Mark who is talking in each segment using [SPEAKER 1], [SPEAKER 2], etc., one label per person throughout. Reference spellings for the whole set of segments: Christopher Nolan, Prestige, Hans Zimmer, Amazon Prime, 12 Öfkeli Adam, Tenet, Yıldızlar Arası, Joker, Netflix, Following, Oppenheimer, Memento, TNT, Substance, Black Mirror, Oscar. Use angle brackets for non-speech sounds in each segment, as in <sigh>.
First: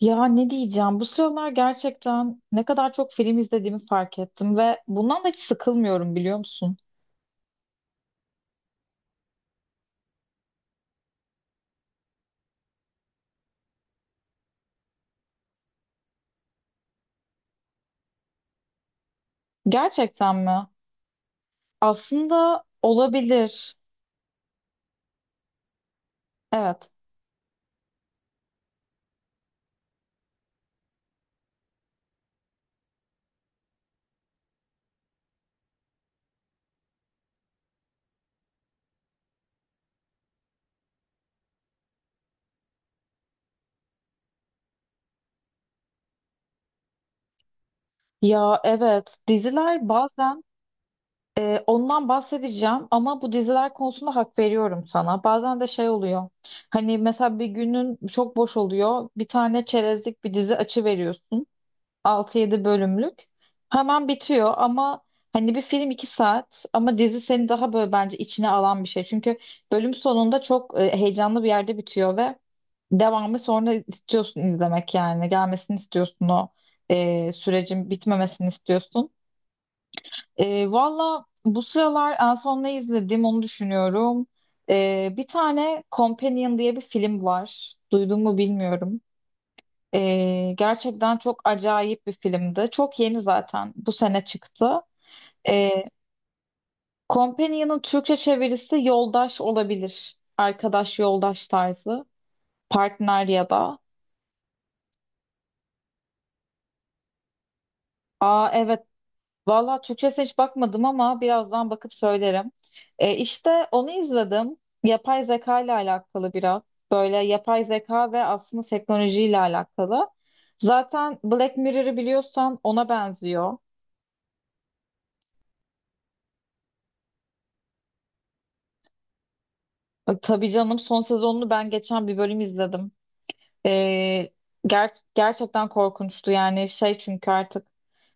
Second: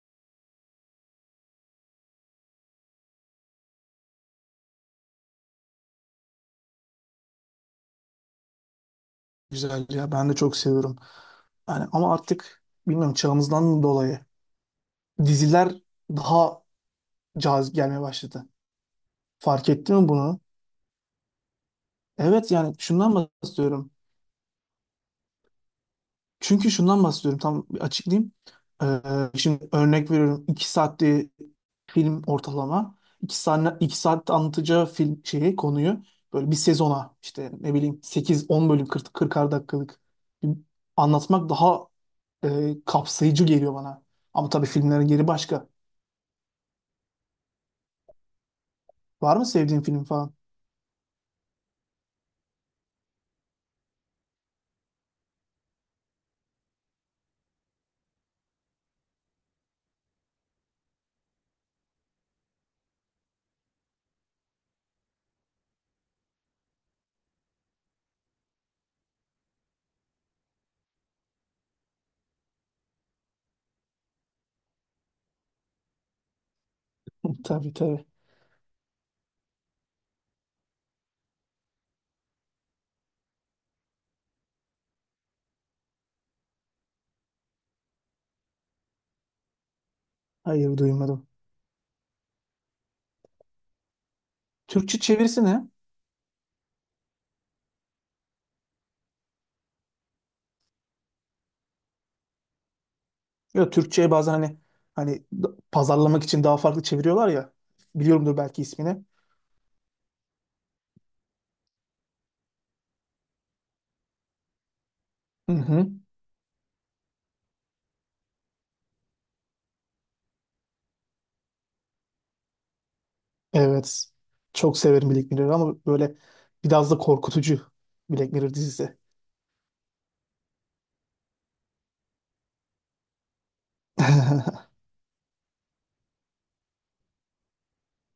[SPEAKER 1] Ya ne diyeceğim? Bu sıralar gerçekten ne kadar çok film izlediğimi fark ettim ve bundan da hiç sıkılmıyorum biliyor musun?
[SPEAKER 2] Güzel ya, ben de çok seviyorum. Yani ama artık bilmiyorum, çağımızdan dolayı diziler daha cazip gelmeye başladı. Fark ettin mi
[SPEAKER 1] Gerçekten
[SPEAKER 2] bunu?
[SPEAKER 1] mi?
[SPEAKER 2] Evet,
[SPEAKER 1] Aslında
[SPEAKER 2] yani şundan
[SPEAKER 1] olabilir.
[SPEAKER 2] bahsediyorum. Çünkü
[SPEAKER 1] Evet.
[SPEAKER 2] şundan bahsediyorum, tam bir açıklayayım. Ee, şimdi örnek veriyorum, 2 saatte film ortalama. İki saat, 2 saat anlatacağı film şeyi, konuyu böyle bir sezona, işte ne bileyim, 8-10 bölüm, 40'ar dakikalık bir anlatmak daha kapsayıcı geliyor bana. Ama tabii filmlerin yeri başka.
[SPEAKER 1] Ya evet.
[SPEAKER 2] Var mı sevdiğin
[SPEAKER 1] Diziler
[SPEAKER 2] film falan?
[SPEAKER 1] bazen ondan bahsedeceğim ama bu diziler konusunda hak veriyorum sana. Bazen de şey oluyor. Hani mesela bir günün çok boş oluyor. Bir tane çerezlik bir dizi açı veriyorsun. Altı yedi bölümlük. Hemen bitiyor ama hani bir film 2 saat ama dizi seni daha böyle bence içine alan bir şey. Çünkü bölüm sonunda çok heyecanlı bir yerde bitiyor ve devamı sonra istiyorsun izlemek yani. Gelmesini istiyorsun, o
[SPEAKER 2] <laughs> Tabii,
[SPEAKER 1] sürecin
[SPEAKER 2] tabii.
[SPEAKER 1] bitmemesini istiyorsun. Valla bu sıralar en son ne izledim onu düşünüyorum. Bir tane Companion diye bir film var. Duydun mu bilmiyorum.
[SPEAKER 2] Hayır,
[SPEAKER 1] Gerçekten
[SPEAKER 2] duymadım.
[SPEAKER 1] çok acayip bir filmdi. Çok yeni zaten. Bu sene çıktı.
[SPEAKER 2] Türkçe çevirisi ne?
[SPEAKER 1] Ee, Companion'ın Türkçe çevirisi yoldaş olabilir. Arkadaş yoldaş tarzı. Partner ya
[SPEAKER 2] Ya
[SPEAKER 1] da.
[SPEAKER 2] Türkçe'ye bazen hani pazarlamak için daha farklı çeviriyorlar ya. Biliyorumdur
[SPEAKER 1] Aa,
[SPEAKER 2] belki
[SPEAKER 1] evet.
[SPEAKER 2] ismini.
[SPEAKER 1] Valla Türkçesine hiç bakmadım ama birazdan bakıp söylerim. İşte onu izledim. Yapay
[SPEAKER 2] Hı
[SPEAKER 1] zeka ile
[SPEAKER 2] hı.
[SPEAKER 1] alakalı biraz. Böyle yapay zeka ve aslında teknolojiyle alakalı. Zaten Black Mirror'ı biliyorsan ona benziyor.
[SPEAKER 2] Evet. Çok severim Black Mirror'ı ama böyle biraz da korkutucu Black Mirror dizisi.
[SPEAKER 1] Tabii canım, son sezonunu ben geçen bir bölüm izledim. E,
[SPEAKER 2] <laughs>
[SPEAKER 1] Gerçekten korkunçtu yani, şey çünkü artık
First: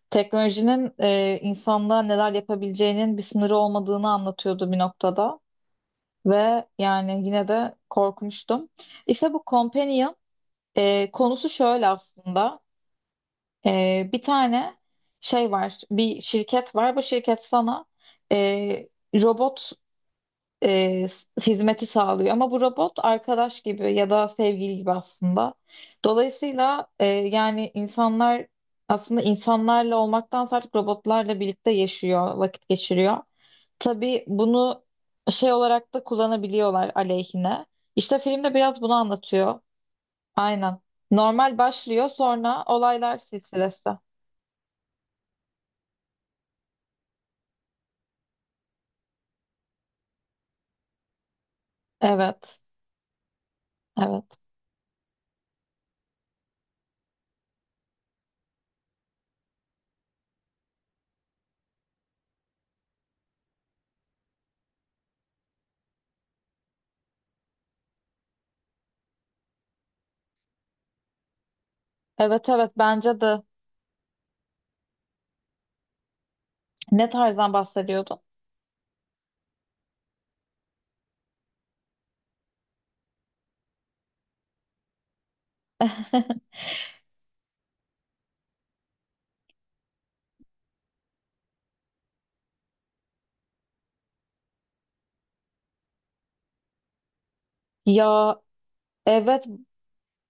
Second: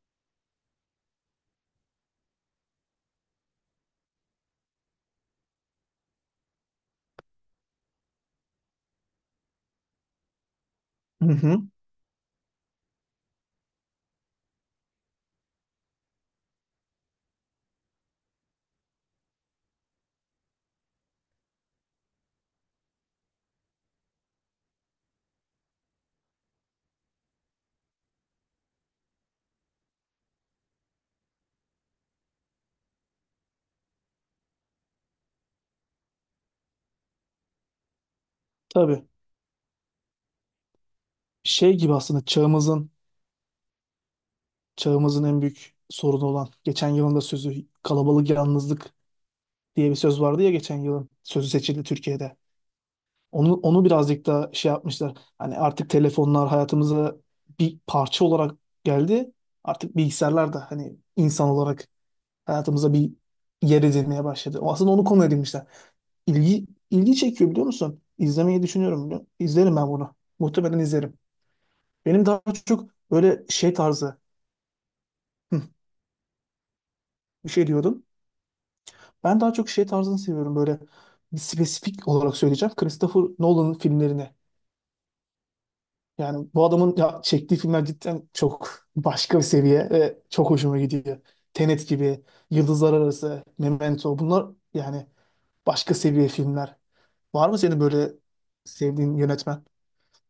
[SPEAKER 1] teknolojinin insanlığa neler yapabileceğinin bir sınırı olmadığını anlatıyordu bir noktada. Ve yani yine de korkmuştum. İşte bu Companion
[SPEAKER 2] Hı
[SPEAKER 1] konusu
[SPEAKER 2] hı.
[SPEAKER 1] şöyle aslında. Bir tane şey var, bir şirket var, bu şirket sana e, robot hizmeti sağlıyor. Ama bu robot arkadaş gibi ya da sevgili gibi aslında. Dolayısıyla yani insanlar aslında insanlarla olmaktansa artık robotlarla birlikte yaşıyor, vakit geçiriyor. Tabii bunu şey olarak da kullanabiliyorlar aleyhine. İşte filmde biraz bunu
[SPEAKER 2] Tabii.
[SPEAKER 1] anlatıyor. Aynen. Normal
[SPEAKER 2] Şey gibi
[SPEAKER 1] başlıyor,
[SPEAKER 2] aslında
[SPEAKER 1] sonra
[SPEAKER 2] çağımızın
[SPEAKER 1] olaylar silsilesi.
[SPEAKER 2] çağımızın en büyük sorunu olan, geçen yılın da sözü, kalabalık yalnızlık diye bir söz vardı ya, geçen yılın sözü seçildi Türkiye'de.
[SPEAKER 1] Evet,
[SPEAKER 2] Onu birazcık
[SPEAKER 1] evet.
[SPEAKER 2] da şey yapmışlar. Hani artık telefonlar hayatımıza bir parça olarak geldi. Artık bilgisayarlar da hani insan olarak hayatımıza bir yer edinmeye başladı. O aslında onu konu edinmişler. İlgi çekiyor biliyor musun? İzlemeyi düşünüyorum biliyor musun? İzlerim ben bunu. Muhtemelen izlerim. Benim daha
[SPEAKER 1] Evet, evet
[SPEAKER 2] çok
[SPEAKER 1] bence
[SPEAKER 2] böyle
[SPEAKER 1] de.
[SPEAKER 2] şey tarzı. Hı,
[SPEAKER 1] Ne
[SPEAKER 2] bir
[SPEAKER 1] tarzdan
[SPEAKER 2] şey diyordun.
[SPEAKER 1] bahsediyordun?
[SPEAKER 2] Ben daha çok şey tarzını seviyorum, böyle bir spesifik olarak söyleyeceğim. Christopher Nolan'ın filmlerini.
[SPEAKER 1] <laughs>
[SPEAKER 2] Yani bu adamın ya, çektiği filmler cidden çok başka bir seviye ve çok hoşuma gidiyor. Tenet gibi, Yıldızlar Arası, Memento, bunlar yani başka seviye filmler. Var mı senin böyle
[SPEAKER 1] Ya
[SPEAKER 2] sevdiğin
[SPEAKER 1] evet,
[SPEAKER 2] yönetmen?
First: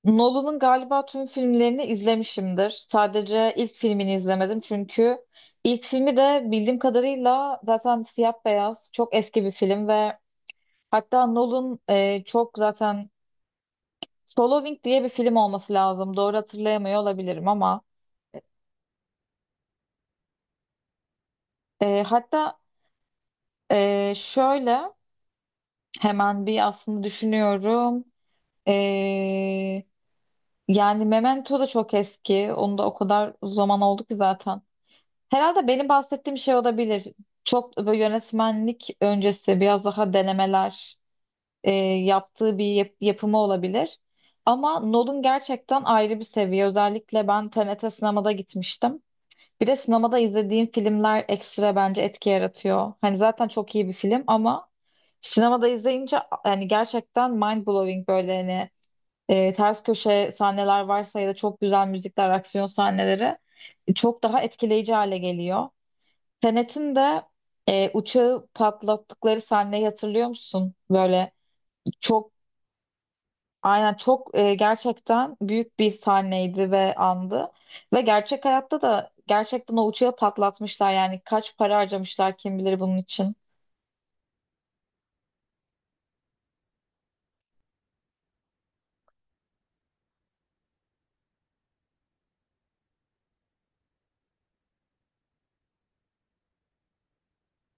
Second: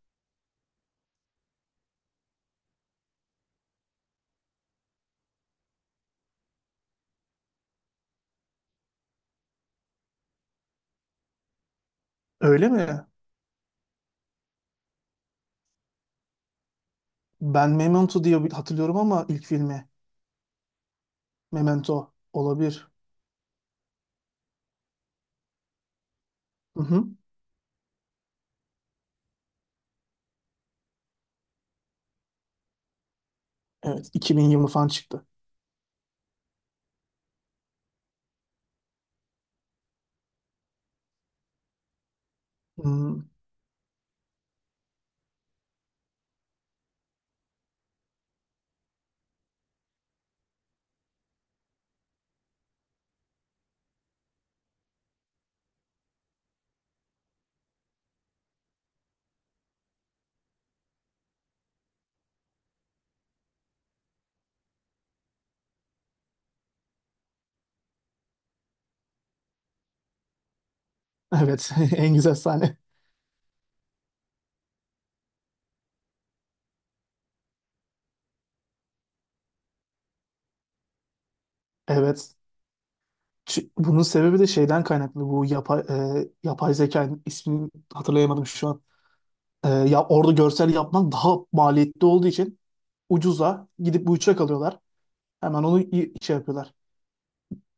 [SPEAKER 1] Nolan'ın galiba tüm filmlerini izlemişimdir. Sadece ilk filmini izlemedim çünkü ilk filmi de bildiğim kadarıyla zaten siyah beyaz çok eski bir film ve hatta Nolan çok
[SPEAKER 2] Öyle mi?
[SPEAKER 1] zaten Following diye bir film olması lazım. Doğru hatırlayamıyor olabilirim
[SPEAKER 2] Ben
[SPEAKER 1] ama
[SPEAKER 2] Memento diye hatırlıyorum ama ilk filmi Memento
[SPEAKER 1] hatta
[SPEAKER 2] olabilir.
[SPEAKER 1] şöyle hemen bir
[SPEAKER 2] Hı
[SPEAKER 1] aslında
[SPEAKER 2] hı.
[SPEAKER 1] düşünüyorum. E, Yani Memento da çok eski. Onu da o kadar zaman oldu
[SPEAKER 2] Evet,
[SPEAKER 1] ki zaten.
[SPEAKER 2] 2020 falan çıktı.
[SPEAKER 1] Herhalde benim bahsettiğim şey olabilir. Çok böyle yönetmenlik öncesi biraz daha denemeler yaptığı bir
[SPEAKER 2] Hmm,
[SPEAKER 1] yapımı olabilir. Ama Nolan gerçekten ayrı bir seviye. Özellikle ben TNT sinemada gitmiştim. Bir de sinemada izlediğim filmler ekstra bence etki yaratıyor. Hani zaten çok iyi bir film ama sinemada izleyince yani gerçekten mind blowing, böyle hani ters köşe sahneler varsa ya da çok güzel müzikler, aksiyon sahneleri çok daha etkileyici hale geliyor. Senet'in de uçağı patlattıkları sahneyi hatırlıyor musun? Böyle
[SPEAKER 2] evet. <laughs> En
[SPEAKER 1] çok
[SPEAKER 2] güzel sahne.
[SPEAKER 1] aynen çok gerçekten büyük bir sahneydi ve andı. Ve gerçek hayatta da gerçekten o uçağı patlatmışlar. Yani kaç para
[SPEAKER 2] Evet.
[SPEAKER 1] harcamışlar kim bilir bunun için.
[SPEAKER 2] Bunun sebebi de şeyden kaynaklı. Bu yapay zeka ismini hatırlayamadım şu an. Ya orada görsel yapmak daha maliyetli olduğu için ucuza gidip bu uçak alıyorlar. Hemen onu şey yapıyorlar.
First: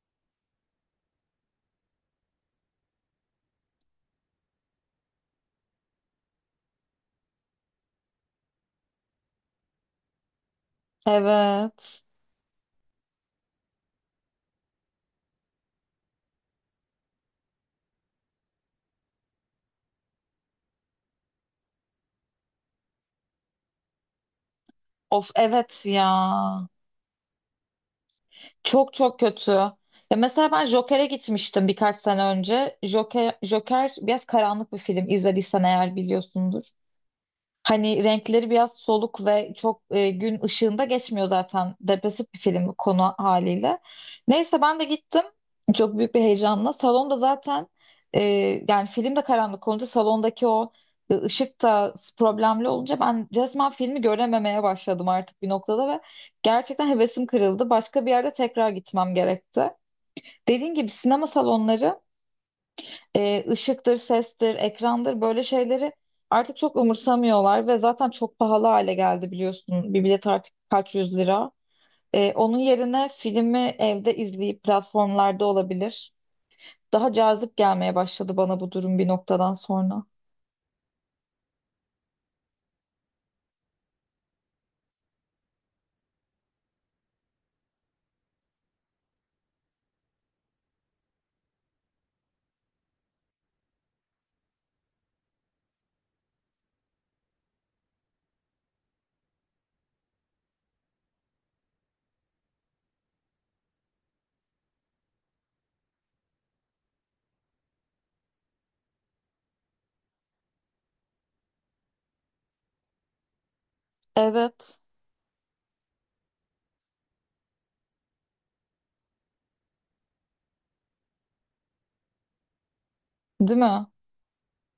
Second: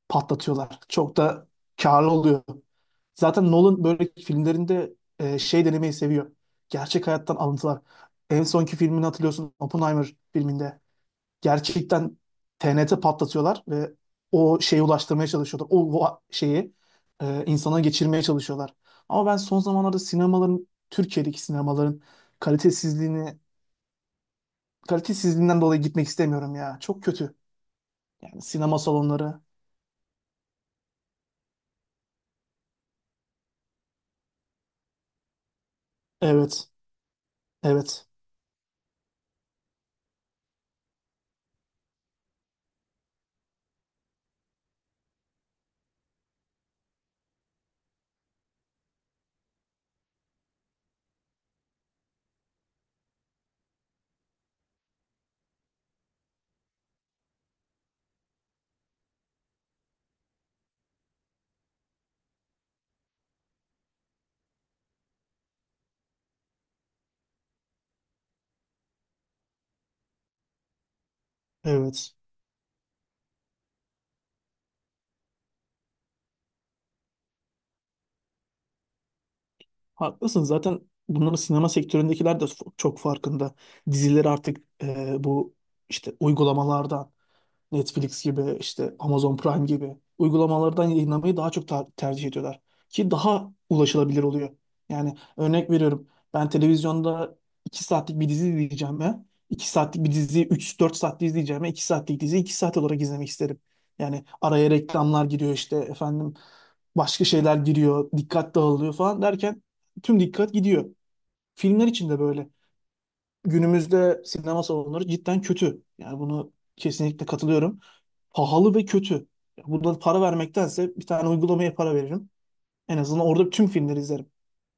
[SPEAKER 2] Patlatıyorlar. Çok da karlı oluyor. Zaten Nolan böyle filmlerinde şey denemeyi seviyor. Gerçek hayattan alıntılar. En sonki filmini hatırlıyorsun. Oppenheimer filminde
[SPEAKER 1] Evet.
[SPEAKER 2] gerçekten TNT patlatıyorlar ve o şeyi ulaştırmaya çalışıyorlar. O şeyi insana geçirmeye çalışıyorlar. Ama ben son zamanlarda sinemaların, Türkiye'deki sinemaların kalitesizliğini,
[SPEAKER 1] Of,
[SPEAKER 2] kalitesizliğinden dolayı
[SPEAKER 1] evet
[SPEAKER 2] gitmek
[SPEAKER 1] ya.
[SPEAKER 2] istemiyorum ya. Çok kötü. Yani sinema
[SPEAKER 1] Çok çok
[SPEAKER 2] salonları.
[SPEAKER 1] kötü. Ya mesela ben Joker'e gitmiştim birkaç sene önce. Joker, Joker biraz karanlık bir film. İzlediysen eğer biliyorsundur.
[SPEAKER 2] Evet,
[SPEAKER 1] Hani
[SPEAKER 2] evet,
[SPEAKER 1] renkleri biraz soluk ve çok gün ışığında geçmiyor zaten. Depresif bir film bu konu haliyle. Neyse ben de gittim. Çok büyük bir heyecanla. Salonda zaten e, yani film de karanlık olunca salondaki o ışık da problemli olunca ben resmen filmi görememeye başladım artık bir noktada ve gerçekten hevesim kırıldı. Başka bir yerde tekrar gitmem gerekti. Dediğin gibi sinema salonları ışıktır, sestir, ekrandır, böyle şeyleri artık çok umursamıyorlar ve zaten çok pahalı hale geldi biliyorsun. Bir bilet artık kaç yüz lira.
[SPEAKER 2] evet.
[SPEAKER 1] Onun yerine filmi evde izleyip platformlarda olabilir. Daha cazip gelmeye başladı bana bu durum bir noktadan sonra.
[SPEAKER 2] Haklısın, zaten bunların, sinema sektöründekiler de çok farkında. Dizileri artık bu işte uygulamalardan, Netflix gibi, işte Amazon Prime gibi uygulamalardan yayınlamayı daha çok tercih ediyorlar. Ki daha ulaşılabilir oluyor. Yani örnek veriyorum, ben televizyonda 2 saatlik bir dizi izleyeceğime, 2 saatlik bir diziyi 3-4 saatte izleyeceğime, 2 saatlik diziyi 2 saat olarak izlemek isterim. Yani araya reklamlar giriyor, işte efendim başka şeyler giriyor, dikkat dağılıyor falan derken tüm dikkat gidiyor. Filmler için de böyle. Günümüzde sinema
[SPEAKER 1] Evet.
[SPEAKER 2] salonları cidden kötü. Yani bunu kesinlikle katılıyorum, pahalı ve kötü. Bundan para vermektense bir tane uygulamaya para veririm. En azından orada
[SPEAKER 1] Değil
[SPEAKER 2] tüm
[SPEAKER 1] mi?
[SPEAKER 2] filmleri izlerim.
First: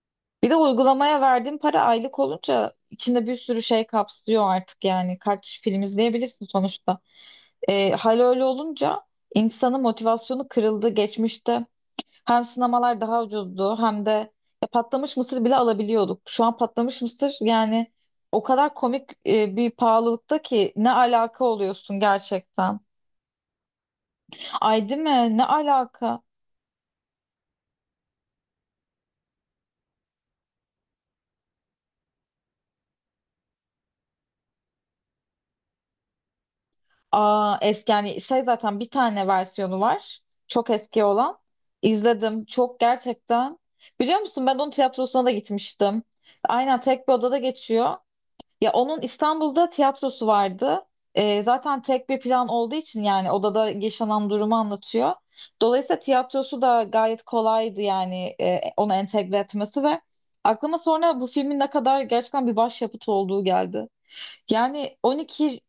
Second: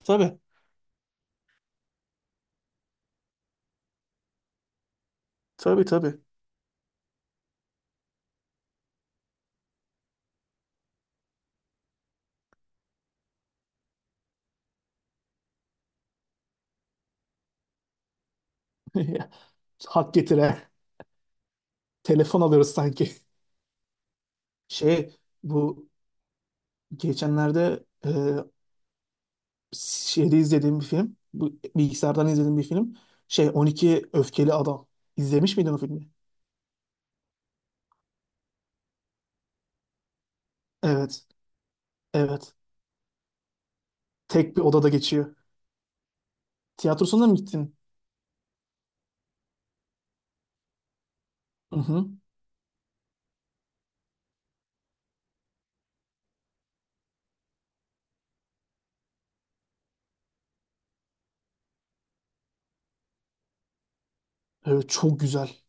[SPEAKER 2] Tabii.
[SPEAKER 1] Bir de uygulamaya verdiğin para aylık olunca içinde bir sürü şey kapsıyor artık yani. Kaç film
[SPEAKER 2] Tabii, tabii.
[SPEAKER 1] izleyebilirsin sonuçta. Hal öyle olunca insanın motivasyonu kırıldı geçmişte. Hem sinemalar daha ucuzdu hem de ya patlamış mısır bile alabiliyorduk. Şu an patlamış mısır yani o kadar komik
[SPEAKER 2] <laughs>
[SPEAKER 1] bir
[SPEAKER 2] Hak
[SPEAKER 1] pahalılıkta
[SPEAKER 2] getire.
[SPEAKER 1] ki ne alaka oluyorsun
[SPEAKER 2] Telefon alıyoruz
[SPEAKER 1] gerçekten.
[SPEAKER 2] sanki.
[SPEAKER 1] Ay, değil
[SPEAKER 2] Şey,
[SPEAKER 1] mi? Ne
[SPEAKER 2] bu
[SPEAKER 1] alaka?
[SPEAKER 2] geçenlerde, şeyde izlediğim bir film. Bu bilgisayardan izlediğim bir film. Şey, 12 Öfkeli Adam. İzlemiş miydin o filmi?
[SPEAKER 1] Aa, eski yani şey zaten bir tane versiyonu var. Çok eski
[SPEAKER 2] Evet.
[SPEAKER 1] olan. İzledim.
[SPEAKER 2] Evet.
[SPEAKER 1] Çok gerçekten. Biliyor musun ben
[SPEAKER 2] Tek bir
[SPEAKER 1] onun
[SPEAKER 2] odada
[SPEAKER 1] tiyatrosuna da
[SPEAKER 2] geçiyor.
[SPEAKER 1] gitmiştim. Aynen, tek bir
[SPEAKER 2] Tiyatrosuna mı
[SPEAKER 1] odada
[SPEAKER 2] gittin?
[SPEAKER 1] geçiyor. Ya onun İstanbul'da tiyatrosu vardı.
[SPEAKER 2] Hı
[SPEAKER 1] Zaten
[SPEAKER 2] hı.
[SPEAKER 1] tek bir plan olduğu için yani odada yaşanan durumu anlatıyor. Dolayısıyla tiyatrosu da gayet kolaydı yani onu entegre etmesi ve aklıma sonra bu filmin ne kadar gerçekten bir başyapıt olduğu geldi.
[SPEAKER 2] Evet,
[SPEAKER 1] Yani
[SPEAKER 2] çok güzel.
[SPEAKER 1] 12.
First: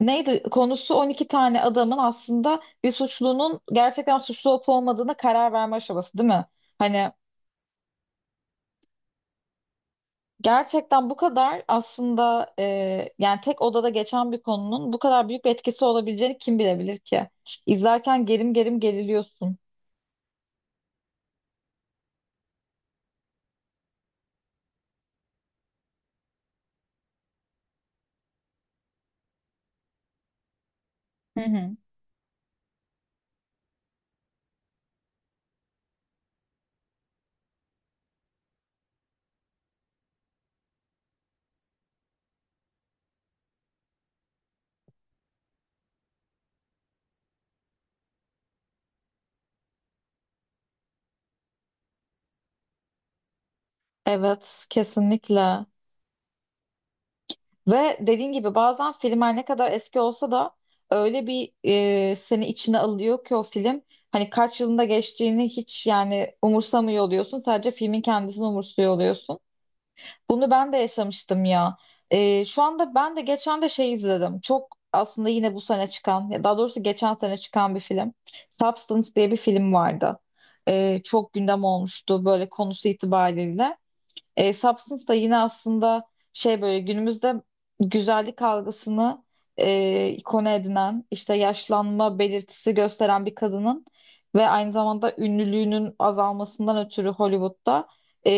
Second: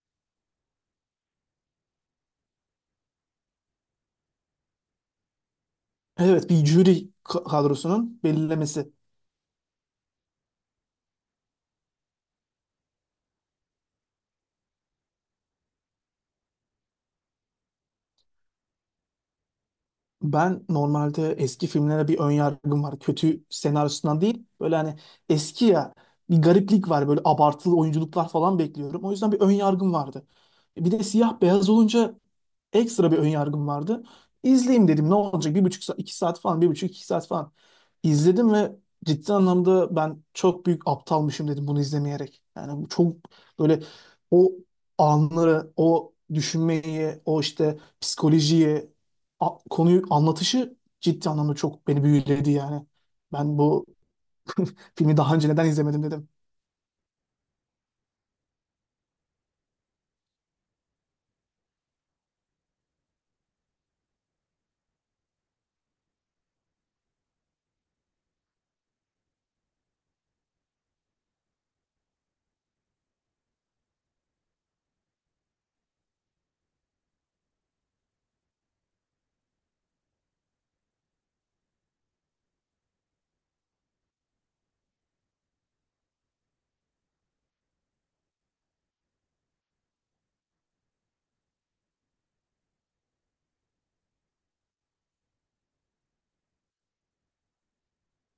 [SPEAKER 1] Neydi konusu, 12 tane adamın aslında bir suçlunun gerçekten suçlu olup olmadığına karar verme aşaması değil mi?
[SPEAKER 2] Evet, bir jüri
[SPEAKER 1] Hani
[SPEAKER 2] kadrosunun belirlemesi.
[SPEAKER 1] gerçekten bu kadar aslında yani tek odada geçen bir konunun bu kadar büyük bir etkisi olabileceğini kim bilebilir ki? İzlerken gerim gerim geriliyorsun.
[SPEAKER 2] Ben normalde eski filmlere bir ön yargım var. Kötü senaryosundan değil. Böyle hani eski ya, bir gariplik var. Böyle abartılı oyunculuklar falan bekliyorum. O yüzden bir ön yargım vardı. Bir de
[SPEAKER 1] Hı
[SPEAKER 2] siyah beyaz
[SPEAKER 1] hı.
[SPEAKER 2] olunca ekstra bir ön yargım vardı. İzleyeyim dedim, ne olacak, bir buçuk saat, iki saat falan, bir buçuk iki saat falan. İzledim ve ciddi anlamda ben çok büyük aptalmışım dedim bunu izlemeyerek. Yani bu çok böyle o anları, o düşünmeyi, o işte psikolojiyi, konuyu anlatışı ciddi anlamda çok beni büyüledi yani. Ben bu
[SPEAKER 1] Evet,
[SPEAKER 2] <laughs> filmi daha önce neden
[SPEAKER 1] kesinlikle.
[SPEAKER 2] izlemedim dedim.
[SPEAKER 1] Ve dediğin gibi bazen filmler ne kadar eski olsa da öyle bir seni içine alıyor ki o film. Hani kaç yılında geçtiğini hiç yani umursamıyor oluyorsun. Sadece filmin kendisini umursuyor oluyorsun. Bunu ben de yaşamıştım ya. Şu anda ben de geçen de şey izledim. Çok aslında yine bu sene çıkan, ya daha doğrusu geçen sene çıkan bir film. Substance diye bir film vardı. Çok gündem olmuştu böyle konusu itibariyle. Substance da yine aslında şey böyle günümüzde güzellik algısını konu edinen işte yaşlanma belirtisi gösteren bir kadının ve aynı zamanda ünlülüğünün azalmasından ötürü Hollywood'da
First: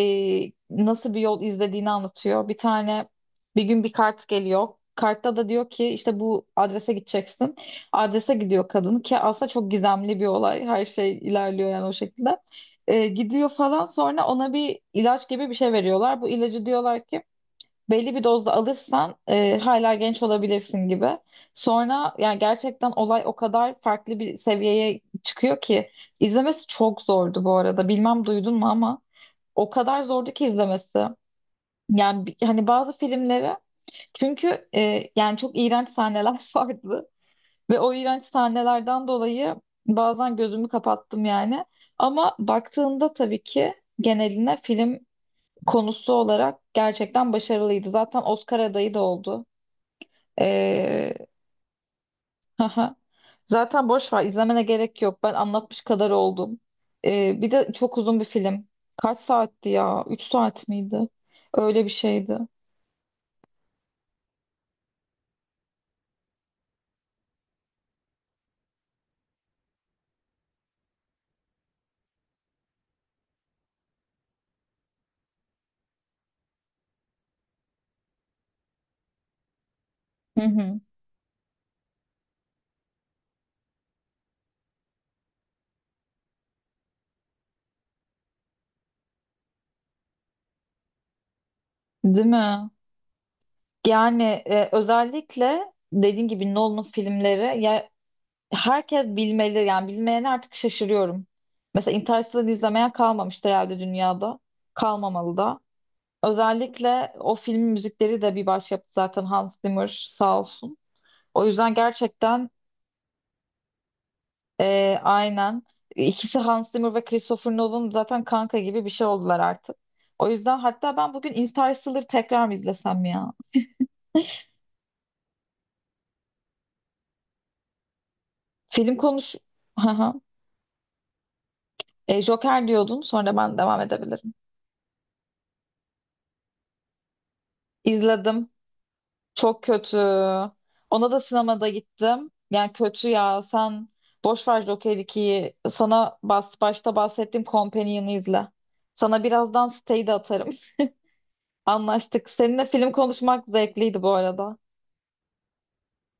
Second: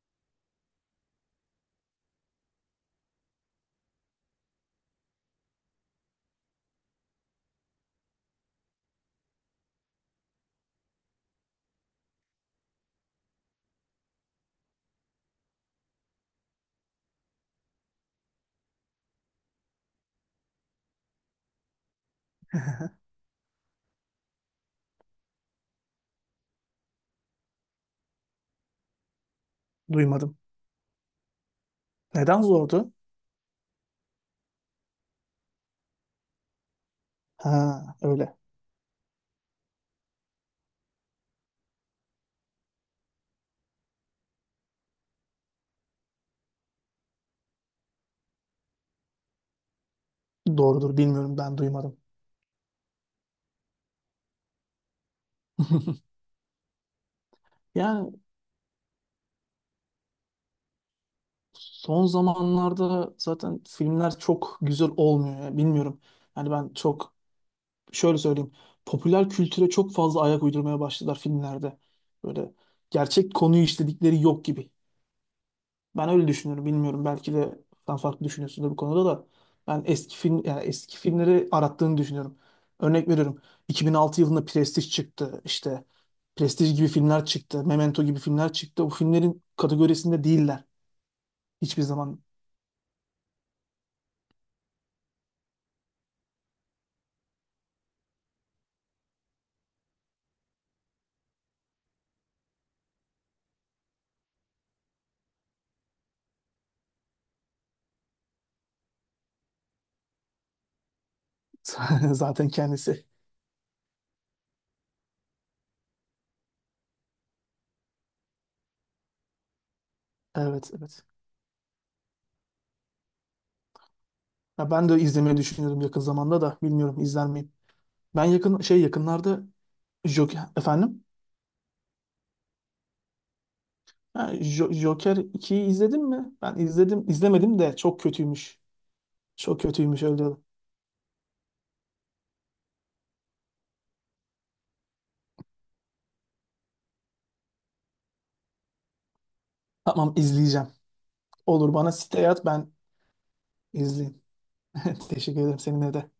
[SPEAKER 1] nasıl bir yol izlediğini anlatıyor. Bir tane bir gün bir kart geliyor. Kartta da diyor ki işte bu adrese gideceksin. Adrese gidiyor kadın ki aslında çok gizemli bir olay. Her şey ilerliyor yani o şekilde. Gidiyor falan, sonra ona bir ilaç gibi bir şey veriyorlar. Bu ilacı diyorlar ki belli bir dozda alırsan hala genç olabilirsin gibi. Sonra yani gerçekten
[SPEAKER 2] <laughs>
[SPEAKER 1] olay o kadar farklı bir seviyeye çıkıyor ki izlemesi çok zordu bu arada. Bilmem duydun mu ama o kadar zordu
[SPEAKER 2] Duymadım.
[SPEAKER 1] ki izlemesi. Yani
[SPEAKER 2] Neden
[SPEAKER 1] hani bazı
[SPEAKER 2] zordu?
[SPEAKER 1] filmleri, çünkü yani çok iğrenç sahneler <laughs> vardı. Ve
[SPEAKER 2] Ha,
[SPEAKER 1] o iğrenç
[SPEAKER 2] öyle.
[SPEAKER 1] sahnelerden dolayı bazen gözümü kapattım yani. Ama baktığında tabii ki geneline film konusu olarak gerçekten başarılıydı. Zaten Oscar adayı da oldu.
[SPEAKER 2] Doğrudur,
[SPEAKER 1] Ee,
[SPEAKER 2] bilmiyorum, ben duymadım.
[SPEAKER 1] <laughs> haha. Zaten boş ver, izlemene gerek yok. Ben anlatmış kadar
[SPEAKER 2] <laughs>
[SPEAKER 1] oldum. Bir de çok
[SPEAKER 2] Yani
[SPEAKER 1] uzun bir film. Kaç saatti ya? 3 saat miydi? Öyle bir
[SPEAKER 2] son
[SPEAKER 1] şeydi.
[SPEAKER 2] zamanlarda zaten filmler çok güzel olmuyor ya, bilmiyorum. Yani ben çok, şöyle söyleyeyim. Popüler kültüre çok fazla ayak uydurmaya başladılar filmlerde. Böyle gerçek konuyu işledikleri yok gibi. Ben öyle düşünüyorum. Bilmiyorum, belki de sen farklı düşünüyorsun da bu konuda da. Ben eski
[SPEAKER 1] Hı
[SPEAKER 2] film, yani
[SPEAKER 1] hı.
[SPEAKER 2] eski filmleri arattığını düşünüyorum. Örnek veriyorum. 2006 yılında Prestige çıktı. İşte Prestige gibi filmler çıktı, Memento gibi filmler çıktı. Bu filmlerin kategorisinde değiller hiçbir zaman.
[SPEAKER 1] Değil mi? Yani özellikle dediğin gibi Nolan'ın filmleri ya herkes bilmeli. Yani bilmeyene artık şaşırıyorum. Mesela Interstellar'ı izlemeyen kalmamıştı herhalde dünyada. Kalmamalı da. Özellikle o filmin müzikleri de bir başyapıt, zaten Hans Zimmer sağ olsun. O yüzden
[SPEAKER 2] <laughs> Zaten
[SPEAKER 1] gerçekten
[SPEAKER 2] kendisi.
[SPEAKER 1] aynen. İkisi Hans Zimmer ve Christopher Nolan zaten kanka gibi bir şey oldular artık. O yüzden
[SPEAKER 2] Evet,
[SPEAKER 1] hatta
[SPEAKER 2] evet.
[SPEAKER 1] ben bugün Interstellar'ı tekrar mı izlesem ya?
[SPEAKER 2] Ya ben de izlemeyi düşünüyorum yakın zamanda, da bilmiyorum izler miyim. Ben yakın şey,
[SPEAKER 1] Film konuş...
[SPEAKER 2] yakınlarda
[SPEAKER 1] <laughs> Hı hı.
[SPEAKER 2] Joker, efendim
[SPEAKER 1] Joker diyordun, sonra ben devam
[SPEAKER 2] ha,
[SPEAKER 1] edebilirim.
[SPEAKER 2] Joker 2'yi izledin mi? Ben izledim, izlemedim de çok
[SPEAKER 1] İzledim.
[SPEAKER 2] kötüymüş. Çok
[SPEAKER 1] Çok kötü.
[SPEAKER 2] kötüymüş, öyle diyorlar.
[SPEAKER 1] Ona da sinemada gittim. Yani kötü ya. Sen boş ver Joker 2'yi. Sana bas, başta bahsettiğim Companion'ı izle. Sana birazdan siteyi de
[SPEAKER 2] Tamam,
[SPEAKER 1] atarım.
[SPEAKER 2] izleyeceğim.
[SPEAKER 1] <laughs>
[SPEAKER 2] Olur, bana siteye
[SPEAKER 1] Anlaştık.
[SPEAKER 2] at,
[SPEAKER 1] Seninle
[SPEAKER 2] ben
[SPEAKER 1] film konuşmak zevkliydi bu
[SPEAKER 2] izleyeyim.
[SPEAKER 1] arada.
[SPEAKER 2] <laughs> Teşekkür ederim, seninle de.